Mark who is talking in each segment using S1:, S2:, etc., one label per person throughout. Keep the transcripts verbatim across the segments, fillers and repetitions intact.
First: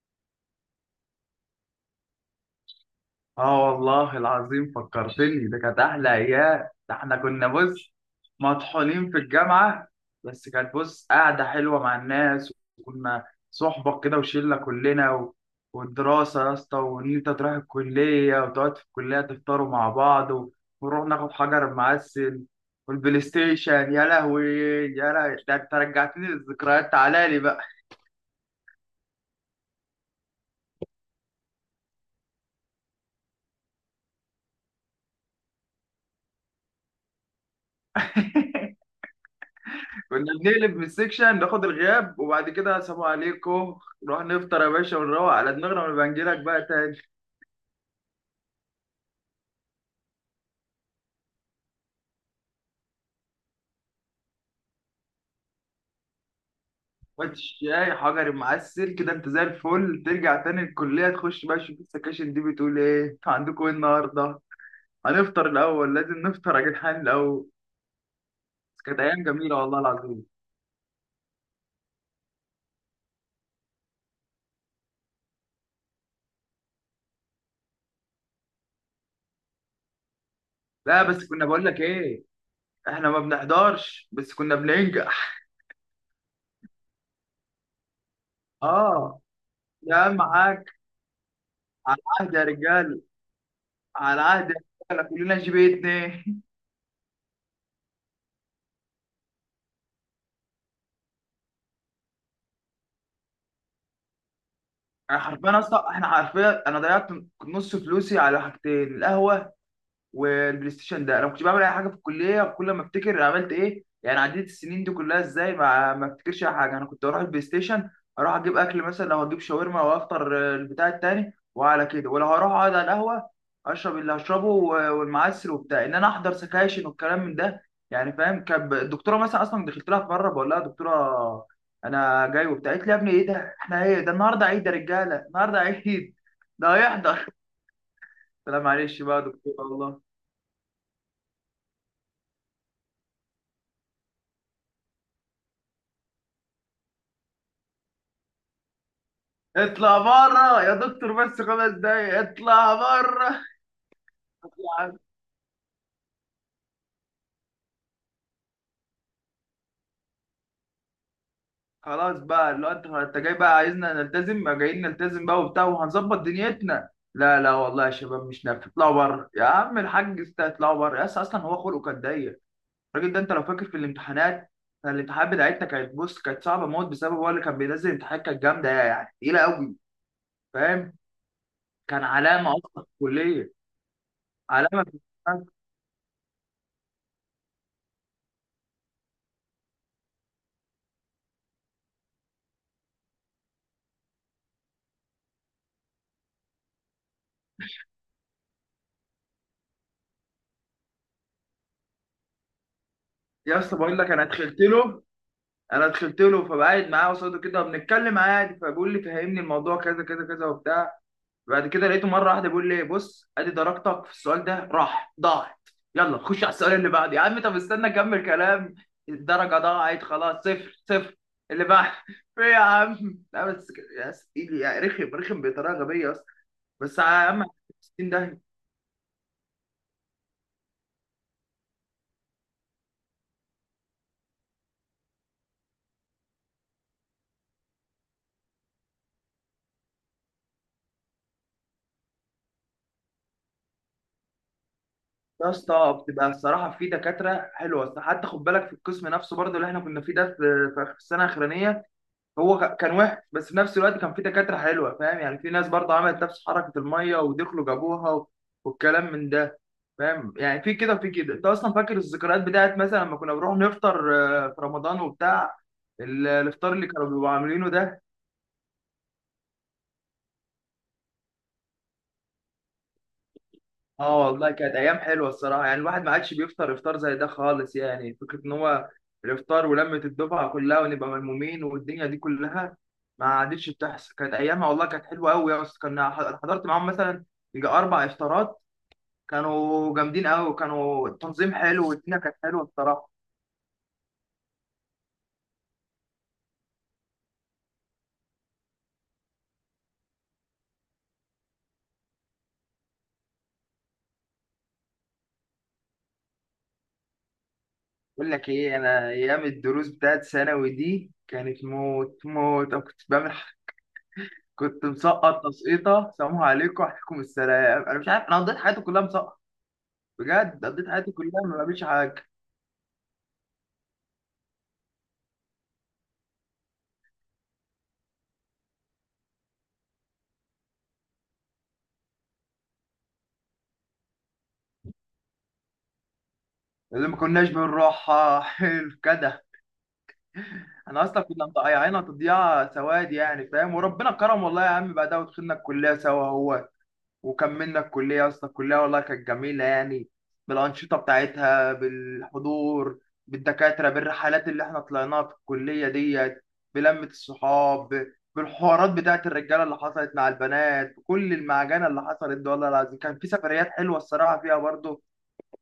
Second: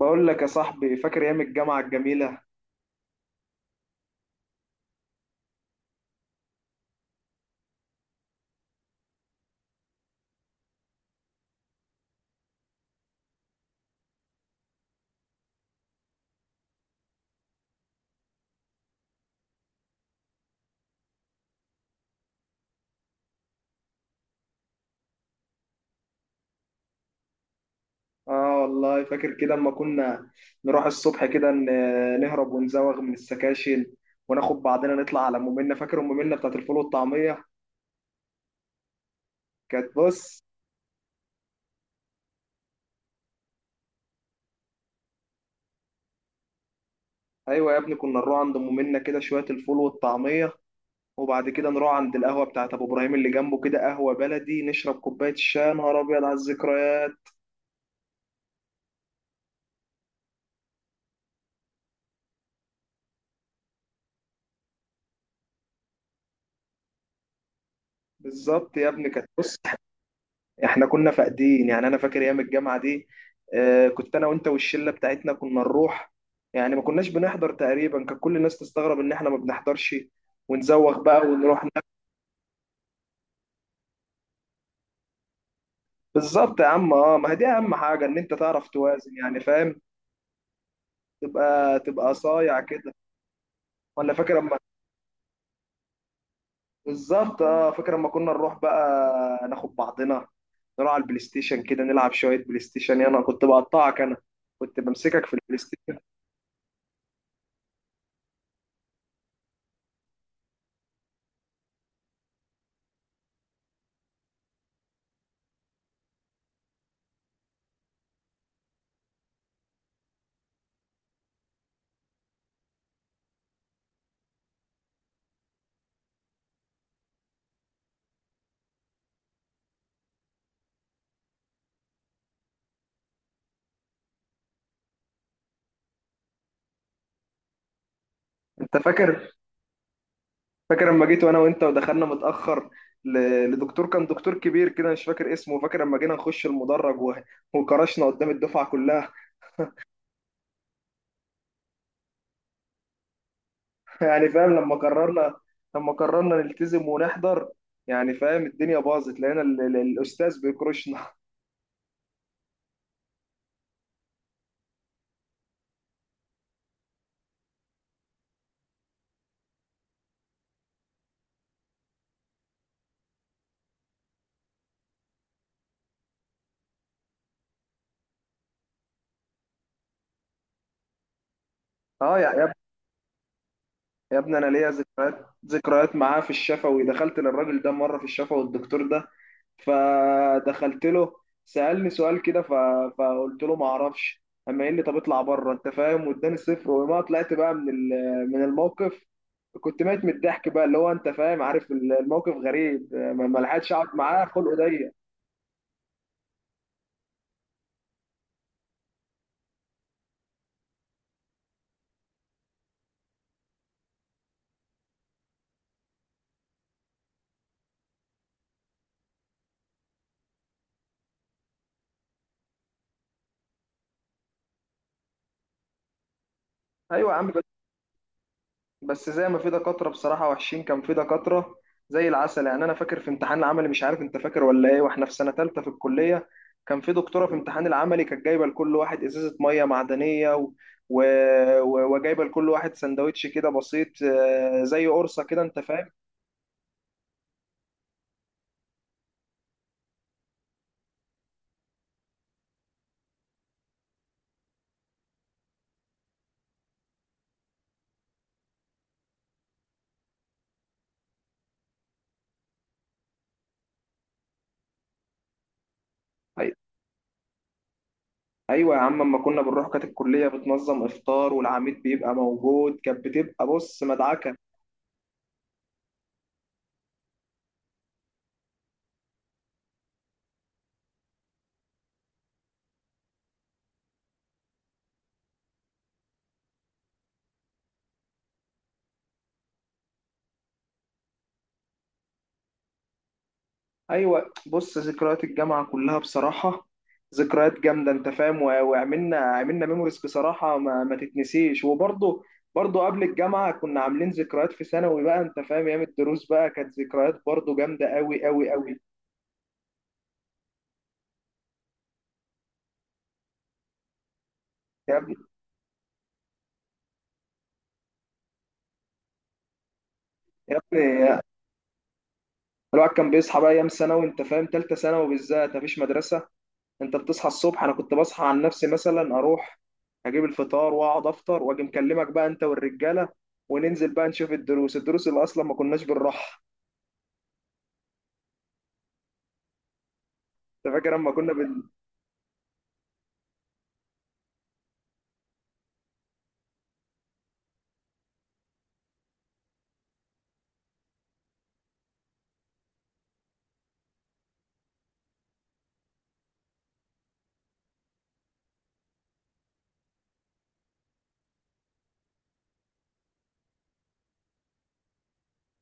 S1: بقول لك يا صاحبي، فاكر ايام الجامعه الجميله.
S2: اه والله العظيم فكرتني، ده كانت احلى ايام. ده احنا كنا بص مطحونين في الجامعه. بس كانت بص قاعده حلوه مع الناس، وكنا صحبه كده وشله كلنا و... والدراسه يا اسطى، وان انت تروح الكليه وتقعد في الكليه تفطروا مع بعض و... ونروح ناخد حجر معسل والبلاي ستيشن. يا لهوي يا لهوي، ده انت رجعتني للذكريات، تعالى لي بقى.
S1: اه والله فاكر كده اما كنا نروح الصبح كده، ن- نهرب ونزوغ من السكاشن وناخد بعضنا نطلع على ام منا. فاكر ام منا بتاعت الفول والطعميه؟ كانت
S2: كنا
S1: بص.
S2: بنقلب من السكشن ناخد الغياب، وبعد كده سلام عليكم، نروح نفطر يا باشا، ونروح على دماغنا، ونبقى نجيلك بقى تاني.
S1: ايوه يا ابني، كنا نروح عند ام منا كده شويه الفول والطعميه، وبعد كده نروح عند القهوه بتاعت ابو ابراهيم اللي جنبه كده، قهوه بلدي، نشرب كوبايه الشاي. يا نهار ابيض على الذكريات!
S2: وقت الشاي حجر معسل كده، انت زي الفل ترجع تاني الكلية، تخش بقى تشوف السكاشن دي، بتقول ايه عندكم ايه النهاردة؟ هنفطر الأول، لازم نفطر يا جدعان الأول.
S1: بالظبط
S2: بس
S1: يا
S2: كانت
S1: ابني،
S2: أيام
S1: كانت بص.
S2: جميلة والله العظيم.
S1: احنا كنا فاقدين، يعني انا فاكر ايام الجامعه دي. آه، كنت انا وانت والشله بتاعتنا كنا نروح، يعني ما كناش بنحضر تقريبا. كان كل الناس تستغرب ان احنا ما بنحضرش ونزوغ
S2: لا بس
S1: بقى
S2: كنا
S1: ونروح
S2: بقول
S1: ن-
S2: لك ايه، احنا ما بنحضرش بس كنا بننجح.
S1: بالظبط يا عم. اه، ما هي دي اهم حاجه، ان انت تعرف توازن،
S2: اه،
S1: يعني فاهم؟
S2: يا معاك.
S1: تبقى
S2: على
S1: تبقى
S2: عهد يا
S1: صايع كده.
S2: رجال،
S1: ولا
S2: على
S1: فاكر
S2: عهد يا
S1: اما
S2: رجالة، كلنا جي بي اتنين.
S1: بالظبط؟ اه فاكر اما كنا نروح بقى، ناخد بعضنا نروح على البلاي ستيشن كده، نلعب شويه بلاي ستيشن. يعني انا كنت بقطعك انا، كنت
S2: انا
S1: بمسكك في البلاي
S2: حرفيا، اصلا
S1: ستيشن.
S2: احنا حرفيا، انا ضيعت نص فلوسي على حاجتين: القهوه والبلاي ستيشن. ده انا ما كنتش بعمل اي حاجه في الكليه، وكل ما افتكر عملت ايه، يعني عديت السنين دي كلها ازاي، ما ما افتكرش اي حاجه. انا كنت اروح البلاي ستيشن، اروح اجيب اكل، مثلا لو هجيب شاورما وافطر، آه، البتاع التاني، وعلى كده، ولا هروح اقعد على القهوه اشرب اللي هشربه و- والمعسل وبتاع، ان انا احضر سكاشن والكلام من ده. يعني فاهم، كان ب- الدكتوره مثلا اصلا دخلت لها في مره بقول لها: دكتوره انا جاي وبتاع. قالت لي: يا ابني ايه ده، احنا ايه ده، النهارده عيد يا رجاله، النهارده عيد ده هيحضر؟ لا
S1: انت
S2: معلش بقى يا
S1: فاكر؟
S2: دكتوره والله.
S1: فاكر لما جيت وانا وانت ودخلنا متاخر ل- لدكتور؟ كان دكتور كبير كده، مش فاكر اسمه. فاكر لما جينا نخش المدرج و- وكرشنا قدام الدفعه كلها؟
S2: اطلع بره يا دكتور، بس خمس دقايق اطلع بره.
S1: يعني فاهم لما قررنا، لما قررنا نلتزم ونحضر، يعني فاهم الدنيا باظت، لقينا ال- ال- الاستاذ بيكرشنا.
S2: خلاص بقى، اللي هو انت انت جاي بقى عايزنا نلتزم، ما جايين نلتزم بقى وبتاع وهنظبط دنيتنا. لا لا والله يا شباب مش نافع، اطلعوا بره يا عم الحاج، است- اطلعوا بره. يس اصلا هو خلقه كان ضيق الراجل ده. انت لو فاكر في الامتحانات، كان الامتحانات بتاعتنا كانت بص، كانت صعبه موت، بسبب هو اللي كان بينزل امتحانات كانت جامده، يعني تقيله قوي، فاهم؟ كان
S1: اه يا
S2: علامه
S1: يا
S2: اصلا في الكليه،
S1: يا ابني، انا ليا
S2: علامه في
S1: ذكريات
S2: الامتحان.
S1: ذكريات معاه في الشفوي. دخلت للراجل ده مره في الشفوي، الدكتور ده، فدخلت له، سالني سؤال كده، ف... فقلت له ما اعرفش. اما قال لي طب اطلع بره، انت فاهم، واداني صفر، وما طلعت بقى من ال... من الموقف. كنت ميت من الضحك بقى، اللي هو انت فاهم، عارف الموقف غريب. ما ما
S2: يا
S1: لحقتش
S2: اسطى
S1: اقعد
S2: بقول لك،
S1: معاه،
S2: انا
S1: خلقه
S2: دخلت
S1: ضيق.
S2: له، انا دخلت له فبقعد معاه قصاده كده وبنتكلم عادي، فبيقول لي فهمني الموضوع كذا كذا كذا وبتاع. بعد كده لقيته مره واحده بيقول لي: بص ادي درجتك في السؤال ده راح ضاعت، يلا خش على السؤال اللي بعده. يا عم طب استنى اكمل كلام! الدرجه ضاعت خلاص، صفر صفر، اللي بعد. في إيه يا عم، لا بس كده- يا سيدي، يعني رخم رخم بطريقه غبيه اصلا. بس يا
S1: ايوه يا عم.
S2: عم ستين ده.
S1: بس زي ما في دكاترة بصراحة وحشين، كان في دكاترة زي العسل. يعني أنا فاكر في امتحان العملي، مش عارف أنت فاكر ولا إيه، وإحنا في سنة تالتة في الكلية، كان في دكتورة في امتحان العملي كانت جايبة لكل واحد إزازة مية معدنية، و... و... و... وجايبة لكل واحد سندوتش كده بسيط، آه، زي قرصة كده،
S2: يا
S1: أنت فاهم.
S2: اسطى بتبقى الصراحه في دكاتره حلوه، أصل حتى خد بالك في القسم نفسه برضه اللي احنا كنا فيه ده، في في آخر السنه الاخرانيه، هو ك- كان وحش، بس في نفس الوقت كان في دكاترة حلوة فاهم. يعني في ناس برضه عملت نفس حركة المية ودخلوا جابوها و- والكلام من ده. فاهم يعني، في كده وفي كده. انت اصلا فاكر الذكريات بتاعت مثلا لما كنا بنروح نفطر آه، في رمضان وبتاع، ال-
S1: أي...
S2: الافطار اللي كانوا بيبقوا عاملينه ده.
S1: أيوة يا عم، أما كنا بنروح كانت الكلية بتنظم إفطار، والعميد بيبقى موجود. كانت بتبقى بص
S2: اه
S1: مدعكة.
S2: والله كانت ايام حلوه الصراحه، يعني الواحد ما عادش بيفطر افطار زي ده خالص، يعني فكره ان هو الافطار ولمه الدفعه كلها ونبقى ملمومين والدنيا دي كلها ما عادتش بتحصل. كانت ايامها والله كانت حلوه قوي يا اسطى. كنا ح- حضرت معاهم مثلا يجي اربع افطارات، كانوا جامدين قوي، كانوا التنظيم حلو والدنيا كانت حلوه الصراحه.
S1: ايوه، بص، ذكريات الجامعه كلها بصراحه ذكريات جامده، انت فاهم، و- وعملنا عملنا ميموريز بصراحه ما, ما تتنسيش. وبرضه، برضه قبل الجامعه كنا عاملين ذكريات في ثانوي بقى، انت فاهم، ايام الدروس بقى كانت ذكريات برضه جامده قوي
S2: بقول لك
S1: قوي
S2: ايه،
S1: قوي.
S2: انا ايام الدروس بتاعت ثانوي دي كانت موت موت. أنا كنت بعمل ح- كنت
S1: يا ابني،
S2: مسقط تسقيطه، سلام عليكم وعليكم السلام، انا مش عارف انا قضيت حياتي كلها مسقط.
S1: يا
S2: بجد قضيت حياتي
S1: ابني
S2: كلها ما بعملش حاجه.
S1: الواحد كان بيصحى بقى ايام ثانوي، انت فاهم، ثالثه ثانوي بالذات، مفيش مدرسه. انت بتصحى الصبح، انا كنت بصحى عن نفسي مثلا، اروح اجيب الفطار واقعد افطر واجي مكلمك بقى انت والرجاله، وننزل بقى نشوف الدروس، الدروس اللي اصلا ما كناش بنروحها.
S2: اللي ما كناش بنروحها حلو كده.
S1: انت فاكر
S2: احنا
S1: اما
S2: اصلا
S1: كنا
S2: كنا
S1: بن
S2: مضيعينها تضييع سواد، يعني فاهم. وربنا كرم والله يا عم، بعدها ودخلنا الكليه سوا هو، وكملنا الكليه يا اسطى. الكليه والله كانت جميله يعني، بالانشطه بتاعتها، بالحضور، بالدكاتره، بالرحلات اللي احنا طلعناها في الكليه ديت، بلمه الصحاب، بالحوارات بتاعت الرجاله اللي حصلت مع البنات، بكل المعجنه اللي حصلت دي، والله العظيم كان في سفريات حلوه الصراحه فيها برضه.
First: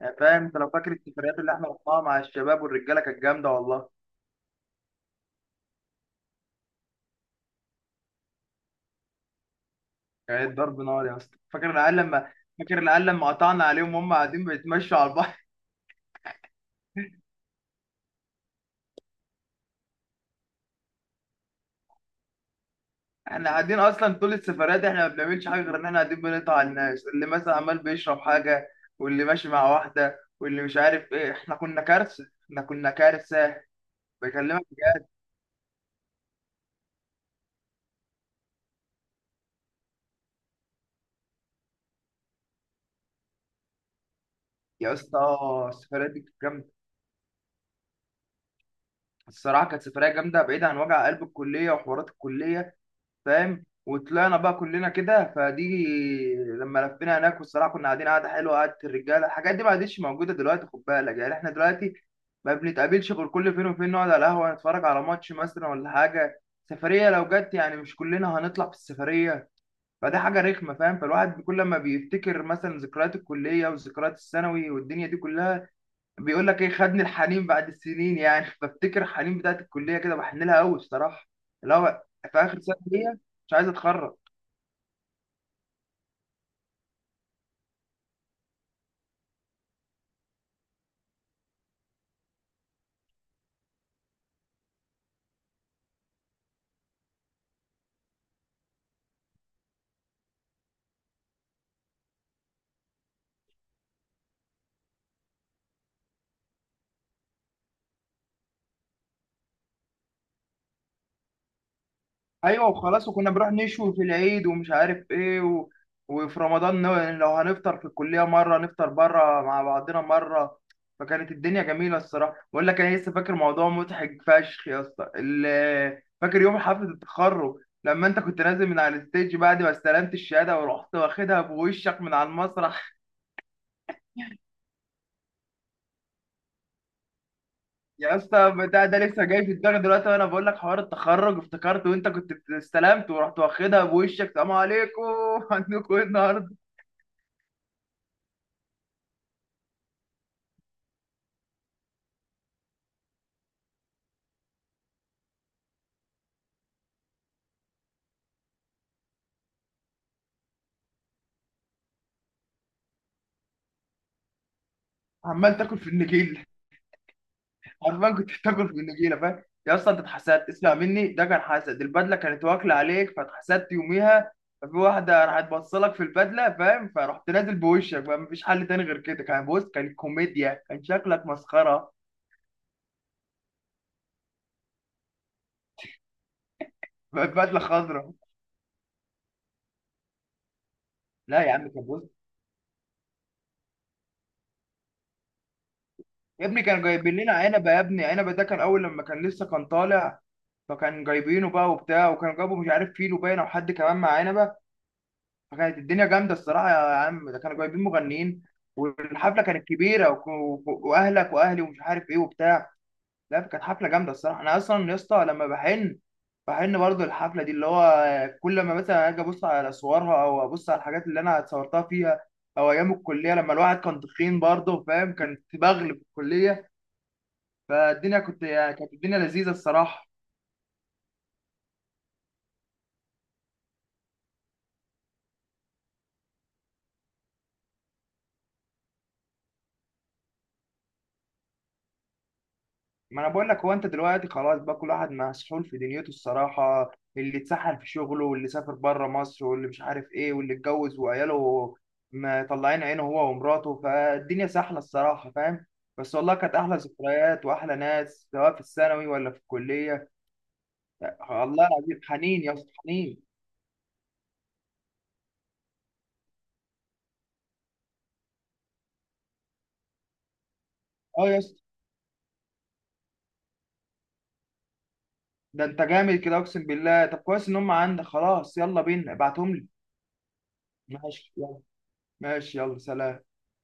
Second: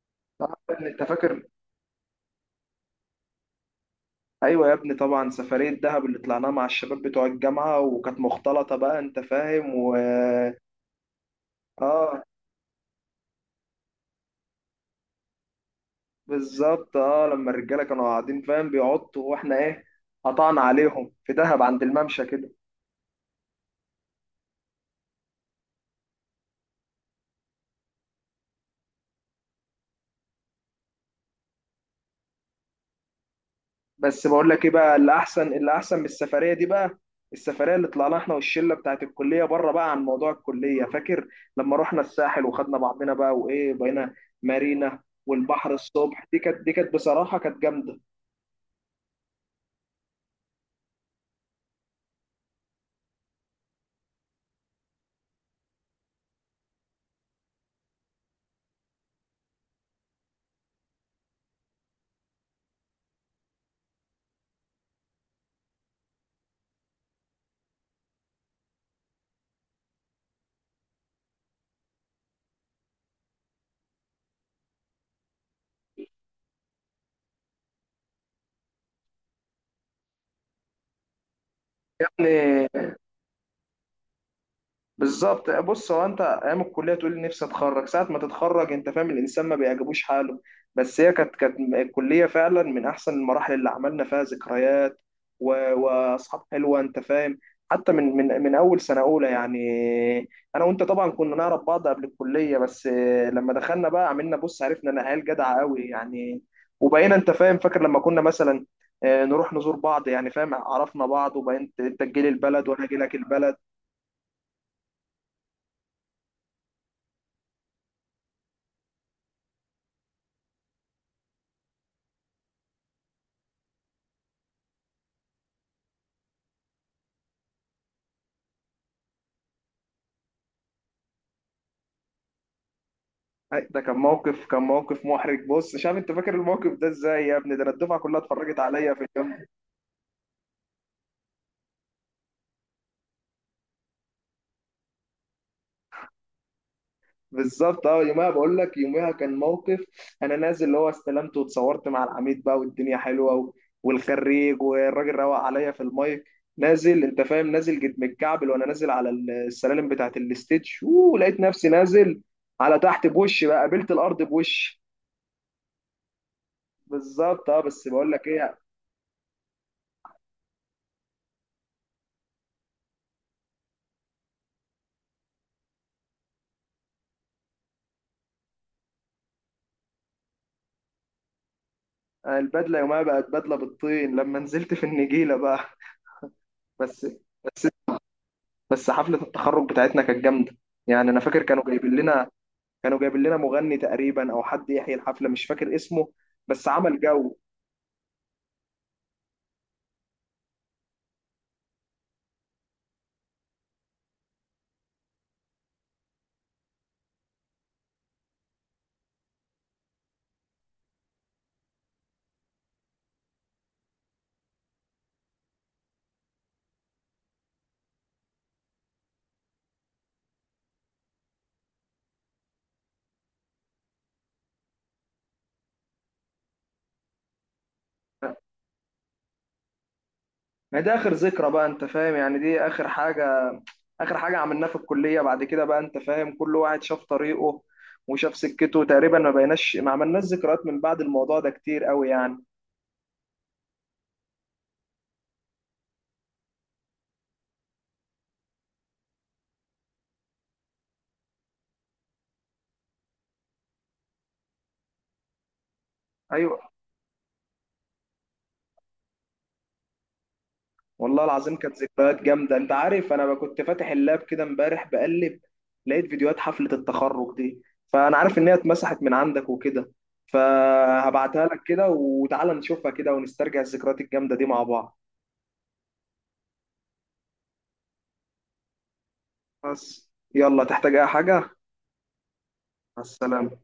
S2: يعني فاهم،
S1: آه،
S2: انت لو فاكر
S1: انت
S2: السفريات
S1: فاكر؟
S2: اللي احنا رحناها مع الشباب والرجاله كانت جامده والله.
S1: ايوه يا ابني، طبعا سفريه دهب اللي طلعناها مع الشباب بتوع الجامعه، وكانت مختلطه بقى، انت فاهم. و
S2: كانت ضرب نار يا اسطى. فاكر العيال
S1: اه
S2: لما، فاكر العيال لما قطعنا عليهم وهم قاعدين بيتمشوا على البحر.
S1: بالظبط، اه لما الرجاله كانوا قاعدين، فاهم، بيعطوا واحنا ايه، قطعنا عليهم في دهب عند الممشى كده.
S2: احنا قاعدين اصلا طول السفريات دي احنا ما بنعملش حاجه، غير ان احنا قاعدين بنقطع على الناس، اللي مثلا عمال بيشرب حاجه، واللي ماشي مع واحده، واللي مش عارف ايه. احنا كنا كارثه، احنا كنا كارثه.
S1: بس بقول
S2: بكلمك
S1: لك ايه بقى،
S2: بجد
S1: اللي احسن، اللي احسن من السفريه دي بقى، السفريه اللي طلعناها احنا والشله بتاعت الكليه بره بقى عن موضوع الكليه. فاكر لما رحنا الساحل وخدنا بعضنا بقى، وايه، بقينا
S2: يا
S1: مارينا
S2: اسطى،
S1: والبحر
S2: السفريات دي
S1: الصبح؟
S2: كانت
S1: دي كانت،
S2: جامده
S1: دي كانت بصراحه كانت جامده
S2: الصراحه، كانت سفريه جامده بعيده عن وجع قلب الكليه وحوارات الكليه فاهم. وطلعنا بقى كلنا كده، فدي لما لفينا هناك والصراحه كنا قاعدين قعده حلوه، قعده الرجاله. الحاجات دي ما عادتش موجوده دلوقتي خد بالك، يعني احنا دلوقتي ما بنتقابلش غير كل فين وفين، نقعد على القهوه نتفرج على ماتش مثلا ولا حاجه. سفريه لو جت يعني مش كلنا هنطلع في السفريه، فده حاجه رخمه فاهم. فالواحد كل ما بيفتكر مثلا ذكريات الكليه وذكريات الثانوي والدنيا دي كلها، بيقول لك ايه، خدني الحنين بعد السنين يعني. بفتكر الحنين بتاعت الكليه كده، بحن لها قوي الصراحه، اللي هو في اخر
S1: يعني.
S2: سنه ليا مش عايز اتخرج.
S1: بالظبط، بص، هو انت ايام الكليه تقول لي نفسي اتخرج، ساعه ما تتخرج انت فاهم الانسان ما بيعجبوش حاله. بس هي كانت، كانت الكليه فعلا من احسن المراحل اللي عملنا فيها ذكريات و... واصحاب حلوه، انت فاهم، حتى من من من اول سنه اولى يعني. انا وانت طبعا كنا نعرف بعض قبل الكليه، بس لما دخلنا بقى عملنا بص، عرفنا ان عيال جدعه قوي يعني. وبقينا، انت فاهم، فاكر لما كنا مثلا آه، نروح نزور بعض، يعني فاهم، عرفنا بعض وبقيت انت تجيلي
S2: ايوه
S1: البلد وانا اجي
S2: وخلاص،
S1: لك
S2: وكنا بنروح
S1: البلد.
S2: نشوي في العيد ومش عارف ايه و... وفي رمضان نو- لو هنفطر في الكليه مره، نفطر بره مع بعضنا مره. فكانت الدنيا جميله الصراحه. بقول لك انا لسه فاكر موضوع مضحك فشخ يا اسطى، ال- فاكر يوم حفله التخرج لما انت كنت نازل من على الستيج بعد ما استلمت الشهاده ورحت واخدها بوشك من على المسرح؟
S1: أي، ده كان موقف، كان موقف محرج بص شاب. انت فاكر الموقف ده ازاي يا ابني؟ ده انا الدفعه
S2: يا
S1: كلها
S2: اسطى
S1: اتفرجت
S2: بتاع
S1: عليا
S2: ده
S1: في
S2: لسه
S1: الجنب.
S2: جاي في دماغي دلوقتي وانا بقول لك حوار التخرج. افتكرت وانت كنت استلمت ورحت واخدها بوشك، سلام عليكم. عندكم ايه النهارده؟
S1: بالظبط اه، يومها بقول لك يومها كان موقف. انا نازل، اللي هو استلمت واتصورت مع العميد بقى، والدنيا حلوه، و... والخريج والراجل روق عليا في المايك. نازل، انت فاهم، نازل جد متكعبل، وانا نازل على السلالم بتاعه الاستيج، ولقيت نفسي نازل على تحت بوشي بقى، قابلت الارض بوشي.
S2: عمال تاكل في النجيله،
S1: بالظبط اه. بس بقول
S2: عمال
S1: لك
S2: كنت
S1: ايه،
S2: بتاكل في النجيله فاهم يا اسطى. انت اتحسدت اسمع مني، ده كان حسد، البدله كانت واكله عليك فاتحسدت يوميها. ففي واحده راحت بصلك في البدله فاهم، فرحت نازل بوشك بقى، مفيش حل تاني غير كده. كان بص، كان كوميديا، كان شكلك مسخره.
S1: البدله يومها بقت بدله بالطين لما نزلت في النجيله بقى. بس
S2: بقت بدله
S1: بس
S2: خضراء.
S1: بس حفلة التخرج بتاعتنا كانت جامدة. يعني أنا
S2: لا
S1: فاكر
S2: يا
S1: كانوا
S2: عم كان
S1: جايبين
S2: بص،
S1: لنا، كانوا جايبين لنا مغني تقريبا أو حد يحيي الحفلة، مش فاكر اسمه،
S2: يا ابني
S1: بس
S2: كانوا
S1: عمل
S2: جايبين لنا
S1: جو.
S2: عنبه، يا ابني عنبه ده كان اول لما كان لسه كان طالع، فكان جايبينه بقى وبتاع. وكانوا جابوا مش عارف فيلو باين او حد كمان مع عنبه، فكانت الدنيا جامده الصراحه يا عم. ده كانوا جايبين مغنيين، والحفله كانت كبيره وك- وك- واهلك واهلي ومش عارف ايه وبتاع. لا كانت حفله جامده الصراحه. انا اصلا يا اسطى لما بحن، بحن برضه الحفله دي، اللي هو كل ما مثلا اجي ابص على صورها او ابص على الحاجات اللي انا اتصورتها فيها، او ايام الكليه لما الواحد كان تخين برضه فاهم، كان بغل في الكليه. فالدنيا كنت يعني، كانت الدنيا لذيذه الصراحه.
S1: ما ده آخر ذكرى بقى، أنت فاهم، يعني دي آخر حاجة، آخر حاجة عملناها في الكلية. بعد كده بقى أنت فاهم كل واحد شاف طريقه وشاف سكته تقريبا، ما بقيناش، ما عملناش ذكريات من بعد الموضوع ده كتير قوي يعني.
S2: ما انا بقول لك هو، انت دلوقتي خلاص بقى كل واحد مسحول في دنيته الصراحه، اللي اتسحل في شغله، واللي سافر بره مصر، واللي مش عارف ايه، واللي اتجوز وعياله مطلعين عينه هو ومراته. فالدنيا سحله الصراحه فاهم. بس والله كانت
S1: أيوه،
S2: احلى ذكريات واحلى ناس، سواء في الثانوي ولا في الكليه.
S1: والله العظيم
S2: الله
S1: كانت
S2: العظيم
S1: ذكريات
S2: حنين يا
S1: جامدة. انت
S2: اسطى
S1: عارف
S2: حنين.
S1: انا كنت فاتح اللاب كده امبارح بقلب، لقيت فيديوهات حفلة التخرج دي، فانا عارف ان هي اتمسحت من عندك وكده،
S2: اه يا
S1: فهبعتها لك
S2: اسطى،
S1: كده، وتعالى نشوفها كده ونسترجع الذكريات الجامدة دي مع بعض.
S2: ده انت جامد كده اقسم بالله. طب كويس ان هم عندك، خلاص يلا بينا ابعتهم لي.
S1: بس يلا، تحتاج اي
S2: ماشي
S1: حاجة؟
S2: يلا، ماشي يلا،
S1: مع
S2: سلام.
S1: السلامة.